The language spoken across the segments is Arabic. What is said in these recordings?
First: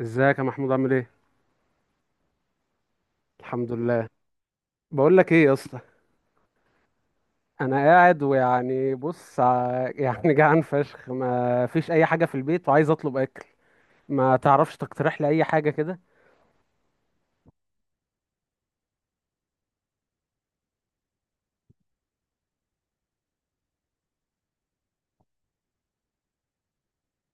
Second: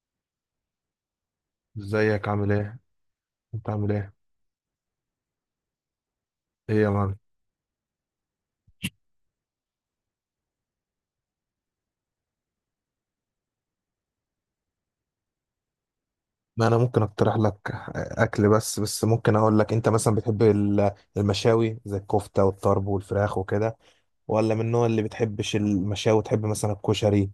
ازيك يا محمود؟ عامل ايه؟ ازيك؟ عامل ايه؟ انت الحمد عامل لله. ايه؟ بقول لك ايه يا اسطى، ايه يا مان؟ انا قاعد يعني جعان فشخ، ما فيش اي حاجه في البيت وعايز اطلب اكل. ما تعرفش تقترح لي اي حاجه كده؟ ما انا ممكن اقترح لك اكل، بس ممكن اقول لك انت مثلا بتحب المشاوي زي الكفته والطرب والفراخ وكده، ولا من النوع اللي بتحبش المشاوي، تحب مثلا الكشري،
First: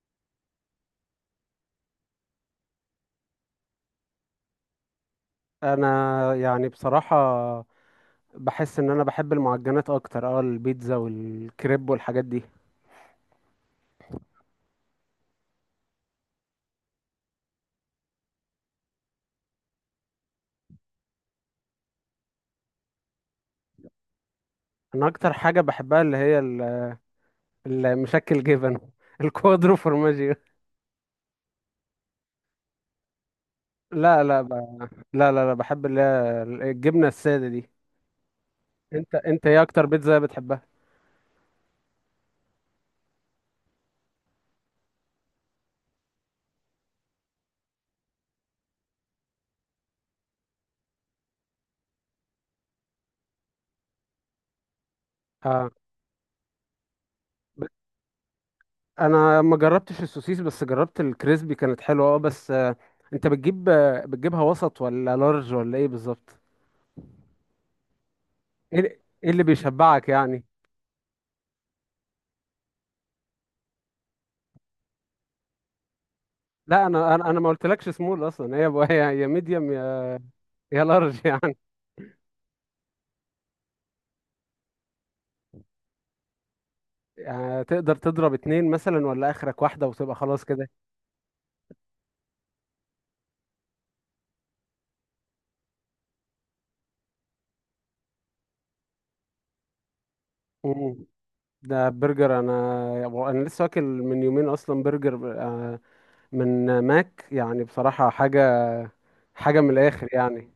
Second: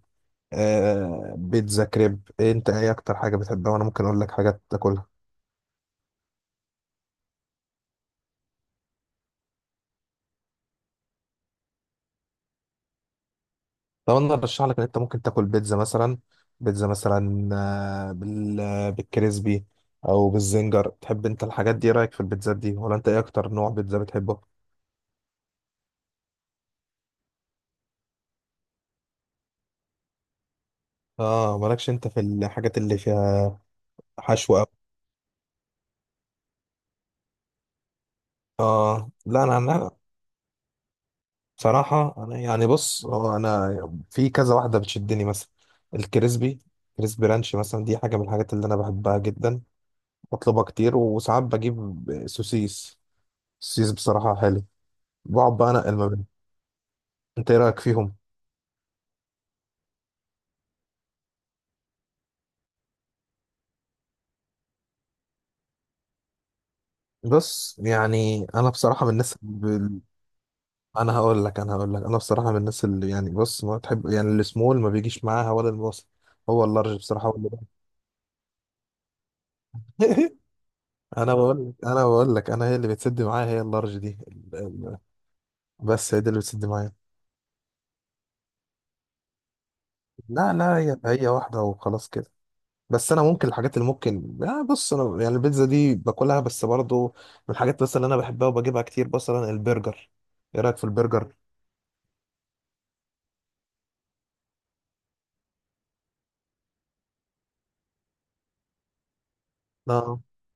آه، بيتزا، كريب، إيه؟ انت ايه اكتر حاجه بتحبها وانا ممكن اقول لك حاجات تاكلها. انا بصراحه بحس ان انا بحب المعجنات اكتر، اه البيتزا والكريب والحاجات دي. طب انا ارشح لك ان انت ممكن تاكل بيتزا مثلا، بيتزا مثلا بالكريسبي او بالزنجر، تحب انت الحاجات دي؟ إيه رايك في البيتزات دي؟ ولا انت ايه اكتر نوع بيتزا بتحبه؟ انا اكتر حاجه بحبها المشكل جبن الكوادرو فورماجيو. اه مالكش انت في الحاجات اللي فيها لا لا ب- حشو أوي. لا، بحب اللي هي الجبنه الساده دي. اه انت لا، انت انا ايه اكتر انا بيتزا بتحبها؟ بصراحه، انا يعني بص، هو انا في كذا واحده بتشدني مثلا، الكريسبي كريسبي رانش مثلا، دي حاجه من الحاجات اللي انا بحبها جدا، بطلبها كتير. وساعات بجيب سوسيس بصراحه حلو، بقعد بقى اه، انقل ما بينهم. انت ايه رايك فيهم؟ انا ما جربتش السوسيس بس جربت الكريسبي كانت حلوه، اه بس انت بتجيبها وسط ولا لارج ولا ايه بالظبط؟ بص يعني انا ايه ال- بصراحه من إيه الناس اللي بيشبعك يعني؟ انا هقول لك، انا بصراحه من الناس اللي يعني، بص، ما تحب يعني، السمول ما بيجيش معاها ولا الوسط، هو لا اللارج انا بصراحه انا هو انا ما اللي… قلتلكش سمول اصلا، هي يا ميديوم يا يا لارج انا يعني. بقول لك، انا هي اللي بتسد معايا هي اللارج دي، بس هي دي اللي بتسد معايا. يعني تقدر تضرب اتنين مثلا ولا اخرك واحده وتبقى خلاص لا كده؟ لا، هي واحده وخلاص كده. بس انا ممكن الحاجات اللي ممكن، بص انا يعني البيتزا دي باكلها، بس برضو من الحاجات بس اللي انا بحبها وبجيبها كتير مثلا البرجر. ايه رايك في مم. البرجر؟ ده برجر، انا لسه واكل من يومين اصلا برجر من ماك، يعني بصراحه حاجه من الاخر لا، يعني.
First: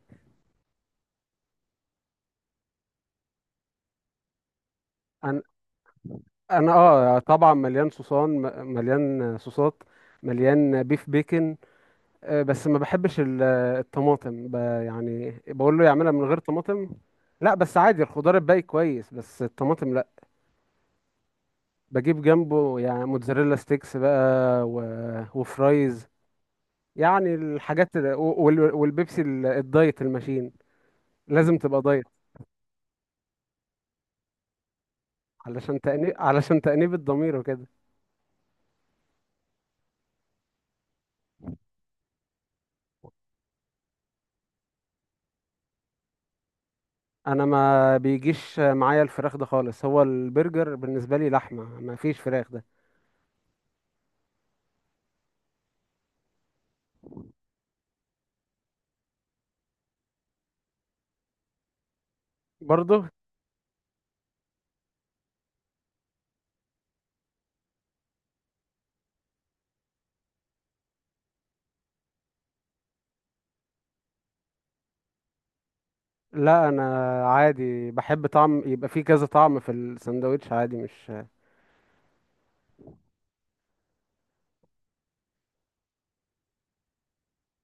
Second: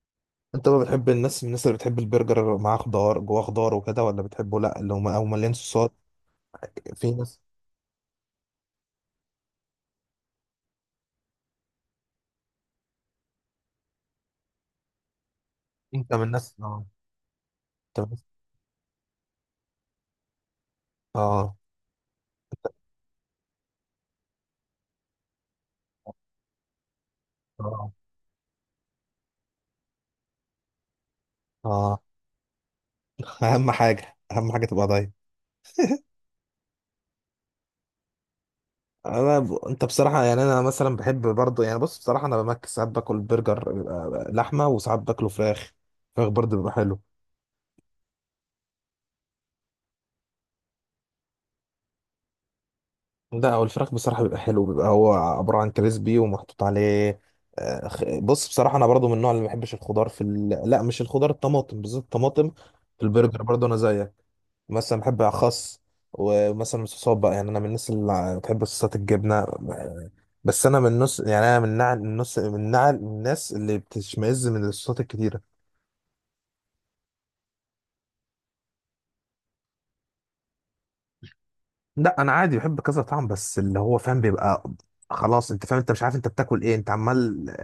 انت بقى بتحب الناس، من الناس اللي بتحب البرجر معاه خضار جواه، خضار وكده، ولا بتحبه لا اللي هم او مليان صوصات؟ انا في اه ناس. طبعا مليان مليان صوصات، مليان بيف بيكن، بس ما بحبش الطماطم، يعني بقول له يعملها انت من من غير الناس؟ اه. طماطم. لا بس انت عادي من الخضار الناس؟ الباقي كويس، بس الطماطم لا. اه بجيب جنبه يعني موتزاريلا ستيكس بقى وفرايز، يعني اه. الحاجات والبيبسي الدايت الماشين، لازم تبقى اه. دايت. اهم حاجه، اهم حاجه تبقى ضايع. علشان تأنيب الضمير وكده. انت بصراحه يعني، انا مثلا بحب برضه، يعني بص بصراحه، انا بمك ساعات باكل برجر بيبقى لحمه، وساعات باكله فراخ، فراخ برضه بيبقى حلو. انا ما بيجيش معايا الفراخ ده خالص، هو البرجر بالنسبه لي لحمه، ما فيش فراخ ده. لا، هو الفراخ بصراحه بيبقى حلو، بيبقى هو عباره عن كريسبي ومحطوط عليه. بص بصراحه انا برضه من النوع اللي ما بحبش الخضار في ال… لا، مش الخضار، الطماطم بالذات، الطماطم في برضه البرجر برضه انا زيك. مثلا بحب خس، ومثلا الصوصات بقى، يعني انا من الناس اللي بتحب صوصات الجبنه، بس انا من النص يعني، انا من النص، من الناس اللي بتشمئز من الصوصات الكتيره. لا، انا عادي بحب طعم، يبقى فيه كذا طعم في الساندوتش عادي، مش لا انا عادي بحب كذا طعم، بس اللي هو فاهم بيبقى، خلاص انت فاهم، انت مش عارف انت بتاكل ايه، انت عمال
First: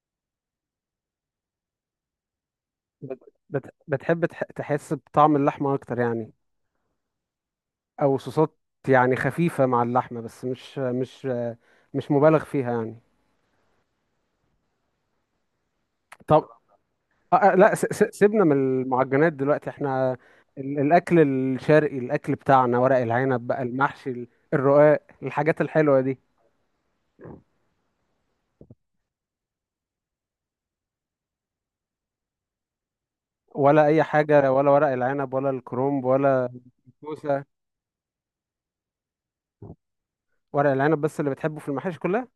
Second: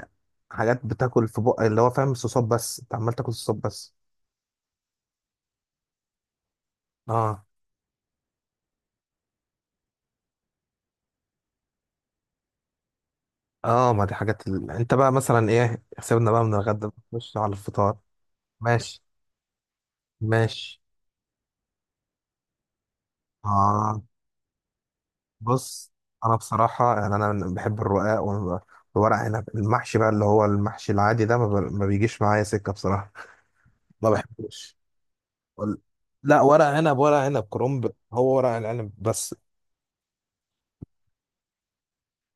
حاجات بتاكل في بق، اللي هو فاهم صوصات بس، انت عمال بت تاكل صوصات بت بس. تحس بطعم اللحمه اكتر يعني؟ اه، او صوصات يعني خفيفه مع اللحمه بس مش مبالغ فيها يعني. اه، ما دي حاجات ال… انت بقى مثلا ايه، سيبنا بقى طب، من الغدا، نخش على لا، الفطار. سيبنا من ماشي، المعجنات دلوقتي احنا. ماشي. الاكل الشرقي، الاكل بتاعنا، ورق العنب بقى، اه المحشي، الرقاق، الحاجات بص، الحلوه دي. انا بصراحة يعني انا بحب الرقاق والورق عنب المحشي بقى، اللي هو المحشي العادي ده ما، ما بيجيش معايا سكة بصراحة. ولا اي ما حاجه، ولا بحبوش. ورق العنب، ولا وال- الكرومب، لا، ولا ورق عنب، ورق عنب، الكوسه؟ كرنب، هو ورق العنب بس. ورق العنب بس اللي بتحبه في المحاشي كلها؟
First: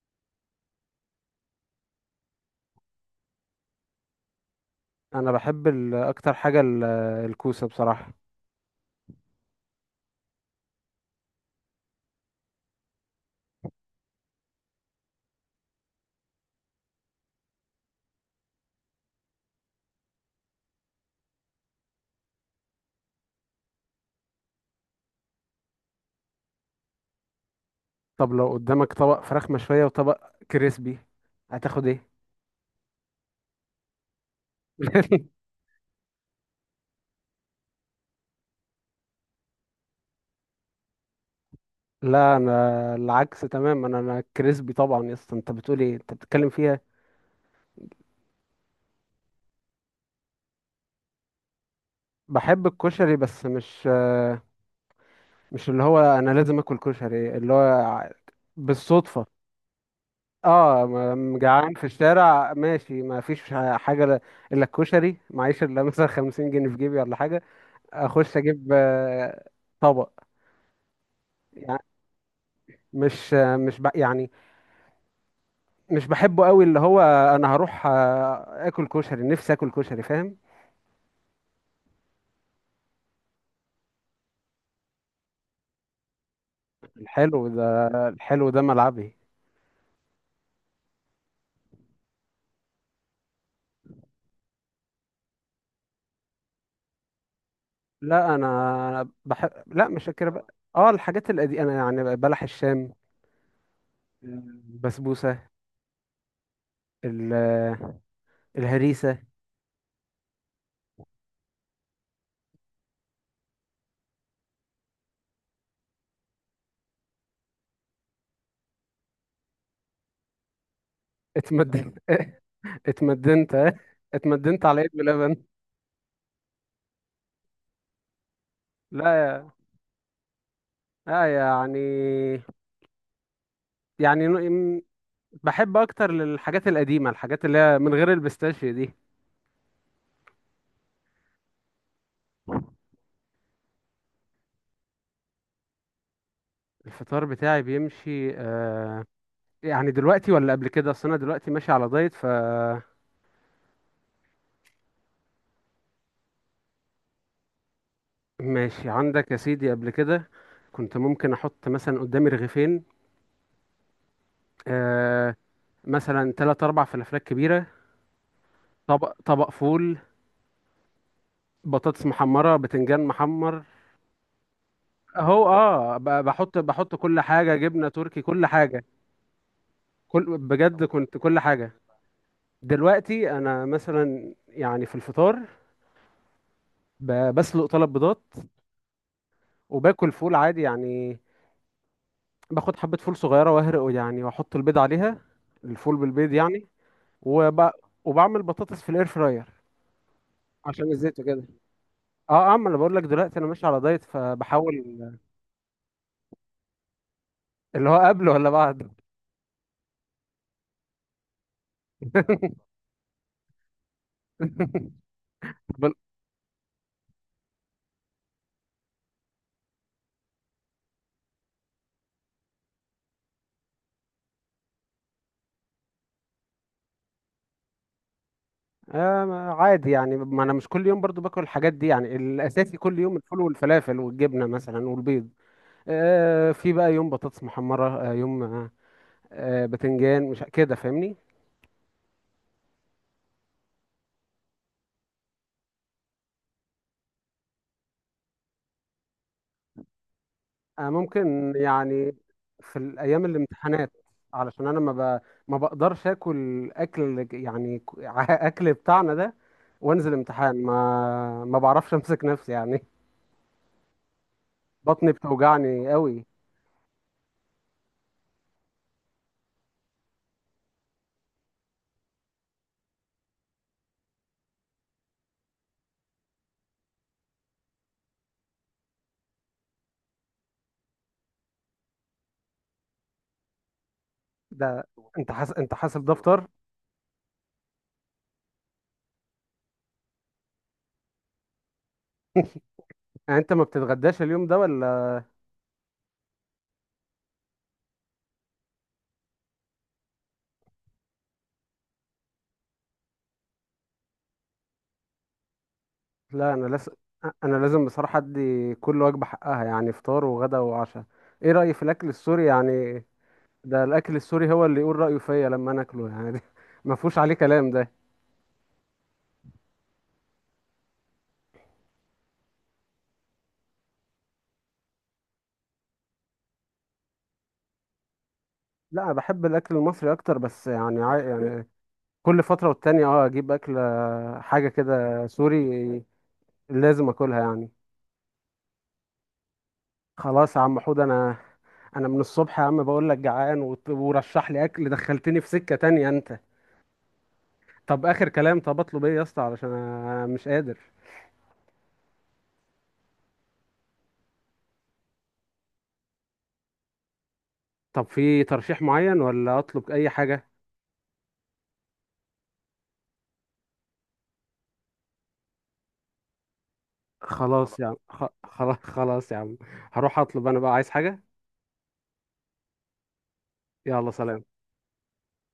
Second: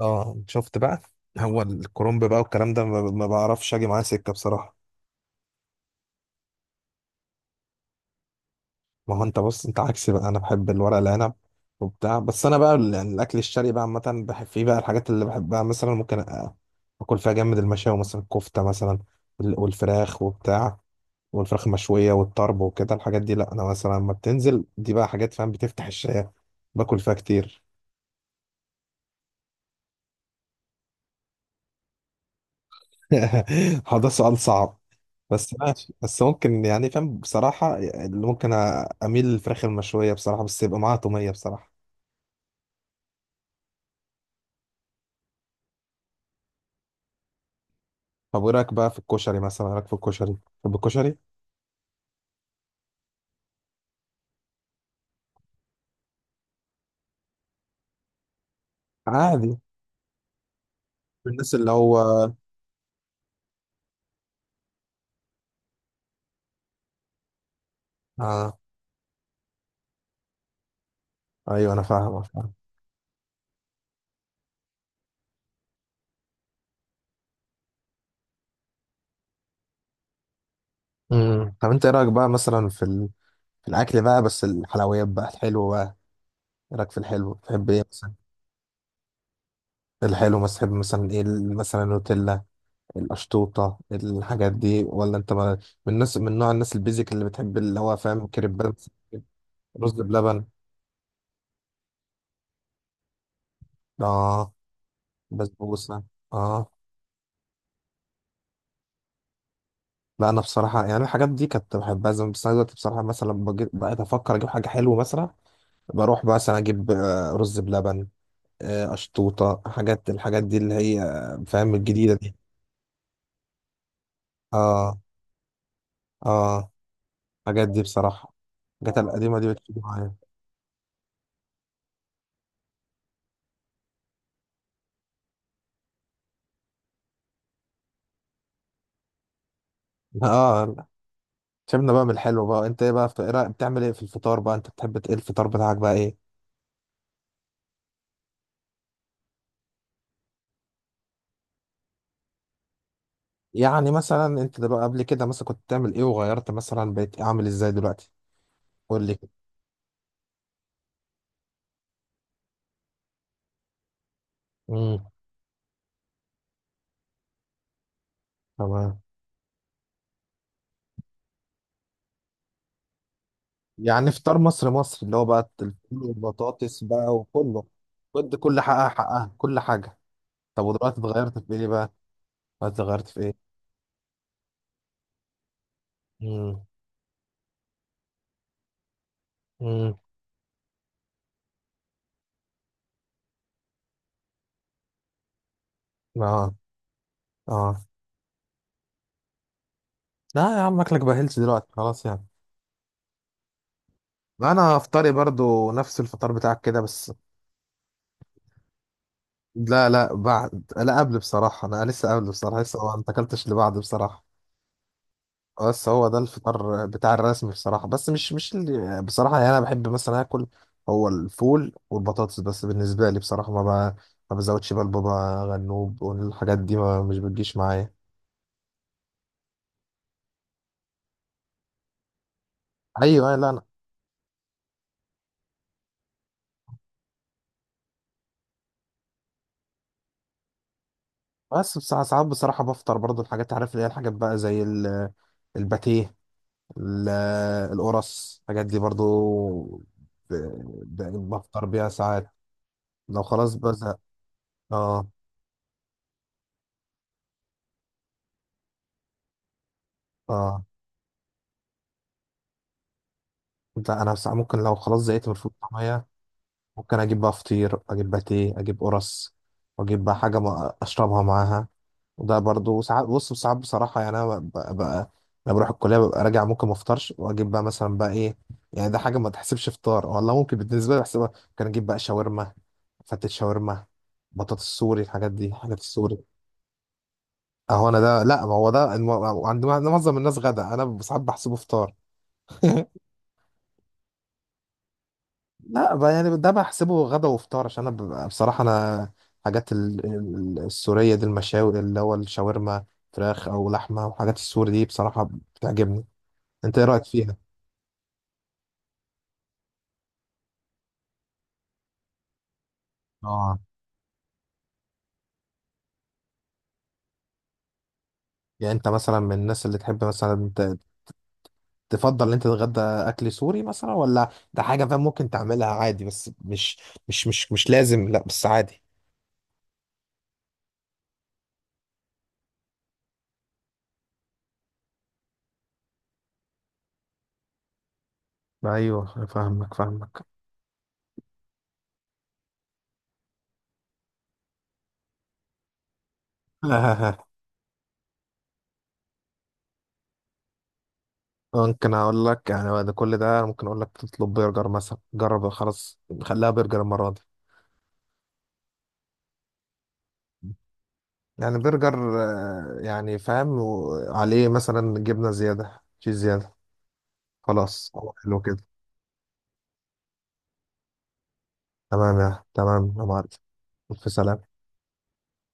اه شفت بقى. هو الكرنب بقى والكلام ده، ما بعرفش اجي معاه سكه بصراحه. انا بحب اكتر حاجه الكوسه بصراحه. ما هو انت بص، انت عكسي بقى، انا بحب الورق العنب وبتاع. بس انا بقى يعني الاكل الشرقي بقى عامه بحب فيه بقى الحاجات اللي بحبها، مثلا ممكن اكل فيها جامد، المشاوي مثلا، الكفته مثلا، والفراخ وبتاع، والفراخ المشويه والطرب وكده الحاجات دي، لا انا مثلا لما بتنزل دي بقى حاجات، فاهم، بتفتح الشهيه، باكل فيها كتير. طب لو قدامك طبق فراخ مشويه وطبق كريسبي، هتاخد ايه؟ هو ده سؤال صعب، بس ماشي، بس ممكن يعني، فاهم، بصراحة اللي ممكن، أميل للفراخ المشوية بصراحة، بس يبقى معاها تومية بصراحة. لا انا العكس تمام، انا كريسبي طبعا يا اسطى، انت بتقول ايه؟ انت بتتكلم فيها. طب وإيه رأيك بقى في الكشري مثلا؟ إيه رأيك في الكشري؟ طب الكشري. بحب الكشري بس مش اللي هو انا لازم اكل كشري، اللي هو بالصدفه، عادي. اه، الناس اللي جعان في هو. الشارع ماشي، ما فيش حاجه ل- الا الكشري، معيش الا مثلا 50 جنيه في جيبي ولا حاجه، اخش آه. اجيب طبق. أيوه، يعني أنا فاهم، فاهم. مش يعني مش بحبه قوي، اللي هو انا هروح اكل كشري، نفسي اكل كشري فاهم. طب أنت إيه رأيك بقى مثلا في ال…؟ في الأكل بقى، بس الحلويات بقى، الحلو بقى، إيه رأيك في الحلو؟ الحلو تحب إيه ده، مثلا؟ الحلو ده ملعبي. الحلو مثلا تحب مثلا إيه مثلا النوتيلا، القشطوطة، الحاجات دي، ولا أنت ما…؟ من الناس، من نوع الناس البيزك اللي بتحب اللي هو، فاهم، لا، كريبات، انا بحب، لا رز مش كده بلبن. بقى، اه الحاجات القديمه انا، يعني بلح الشام، اه، البسبوسه، بسبوسة. اه. ال- الهريسه. لا، انا بصراحة يعني الحاجات دي كنت بحبها زمان، بس انا دلوقتي بصراحة، مثلا لما بقيت افكر اجيب حاجة حلوة مثلا، بروح مثلا اجيب رز بلبن، اشطوطة، الحاجات دي اللي هي، فاهم، اتمدى الجديدة دي. اتمدنت اه، اتمدنت على ايد اه. بلبن. اه. الحاجات دي بصراحة، الحاجات لا القديمة دي يا بتجيب معايا. لا يعني يعني نو- م- بحب اكتر للحاجات القديمه، الحاجات اللي هي من غير البيستاشيو دي. اه، لا. سيبنا بقى من الحلو بقى. انت ايه بقى في إيه بتعمل ايه في الفطار بقى؟ انت بتحب ايه الفطار بتاعك بقى؟ ايه؟ الفطار بتاعي بيمشي آه، يعني دلوقتي ولا قبل كده؟ اصل انا دلوقتي ماشي على دايت، ف يعني مثلا انت دلوقتي، قبل كده مثلا كنت بتعمل ايه، وغيرت مثلا بقيت عامل ازاي دلوقتي؟ ماشي قول لي. عندك يا سيدي. قبل كده كنت ممكن احط مثلا قدامي رغيفين، امم. آه، مثلا تلات اربع فلافلات كبيره، تمام. طبق فول، بطاطس محمره، بتنجان محمر، يعني فطار مصر، مصر اللي هو اهو بقى الفول اه، والبطاطس بحط بقى كل حاجه، وكله. جبنه تركي، كنت كل كل حاجه، حقها، حقها، كل حاجة. كل طب بجد، ودلوقتي كنت كل اتغيرت في ايه حاجه. بقى؟ دلوقتي اتغيرت في دلوقتي ايه؟ انا مثلا يعني في الفطار، امم، بسلق طلب بيضات، امم. وباكل فول عادي يعني، باخد حبه فول صغيره واهرقه يعني، واحط البيض عليها، الفول بالبيض اه. يعني، وب... اه. وبعمل بطاطس في الاير فراير، لا يا عم، عشان اكلك الزيت بهلش وكده. دلوقتي خلاص يعني. اه اه، ما انا بقول لك دلوقتي انا ماشي على دايت فبحاول. انا فطاري برضو نفس الفطار بتاعك كده، بس. اللي هو قبل ولا بعد؟ لا لا بعد، لا قبل بصراحة، انا لسه قبل بصراحة، لسه ما اكلتش اللي بعد بصراحة. بس هو ده الفطار بتاع الرسمي بصراحة، بس مش اللي بصراحة، يعني أنا بحب مثلا آكل، هو الفول والبطاطس بس بالنسبة لي بصراحة، ب... ما بزودش بقى البابا غنوب، والحاجات دي ما، مش بتجيش معايا. آه، عادي يعني، ما انا مش كل يوم برضو باكل الحاجات دي يعني، الاساسي كل يوم أيوه، أيوة، الفول لا أنا، والفلافل والجبنه مثلا والبيض، آه في بقى يوم بطاطس محمره، آه يوم آه بتنجان، مش كده فاهمني؟ بس بصراحة ساعات بصراحة بفطر برضو الحاجات، عارف، اللي هي الحاجات بقى زي ال…، الباتيه، ال…، القرص، الحاجات دي برضو ب... آه ممكن بفطر بيها يعني، ساعات في لو الايام خلاص الامتحانات، بزهق. علشان انا اه. ب... ما بقدرش اكل، اكل يعني اكل بتاعنا ده وانزل امتحان، اه. ما ما بعرفش امسك نفسي يعني، لا انا ساعة ممكن لو خلاص بطني زهقت من الفول بتوجعني والطعمية، قوي. ممكن اجيب بقى فطير، اجيب باتيه، اجيب قرص، واجيب بقى حاجه ما اشربها معاها. وده برضو ساعات، بص ساعات بصراحه يعني، انا ببقى بقى لما بروح الكليه ببقى راجع، ممكن ما افطرش، واجيب بقى مثلا بقى ايه، يعني ده حاجه ما تحسبش فطار والله، ممكن بالنسبه لي بحسبها، ممكن اجيب بقى شاورما، فتة شاورما، بطاطس، ده سوري، الحاجات دي، انت حاجات حاسب السوري. دفتر؟ اهو، انا ده، لا، ما هو ده عند معظم الناس غدا، انا ساعات بحسبه فطار. يعني انت ما بتتغداش اليوم ده ولا؟ لا بقى، يعني ده بحسبه غدا وفطار، عشان انا بصراحه انا حاجات السوريه دي، المشاوي، اللي هو الشاورما، فراخ او لحمه، وحاجات السوري دي بصراحه بتعجبني. لا انا انت ايه لازم رايك فيها؟ انا لازم بصراحه ادي كل وجبه حقها يعني، فطار وغدا وعشاء. ايه رايي في الاكل السوري يعني؟ اه، ده الاكل السوري هو اللي يقول رايه فيا لما انا اكله يعني، ده ما فيهوش عليه كلام ده. يعني انت مثلا من الناس اللي تحب مثلا، تفضل ان انت تتغدى اكل سوري مثلا، ولا ده حاجه، فاهم، ممكن تعملها عادي بس مش، مش مش مش لازم، لا بس عادي. لا انا بحب الاكل المصري اكتر، بس يعني يعني كل فتره والتانيه اه اجيب اكل، حاجه كده سوري، لازم اكلها يعني. ايوه فاهمك، فاهمك. خلاص يا عم حود، انا من الصبح يا عم بقول لك جعان ورشح لي اكل، دخلتني في سكه تانية انت. طب اخر كلام، طب اطلب ايه يا اسطى؟ علشان انا مش قادر. ممكن اقول لك يعني بعد كل ده، ممكن اقول لك تطلب برجر مثلا، جرب، خلاص خليها برجر المره دي. طب في ترشيح معين ولا اطلب اي حاجة؟ يعني برجر يعني فاهم، عليه مثلا جبنه زياده، تشيز زياده. خلاص يا خلاص، عم، حلو كده. خلاص خلاص يا عم، هروح اطلب، انا بقى عايز حاجة. تمام يا، تمام يا معلم. يلا، في سلام. سلام.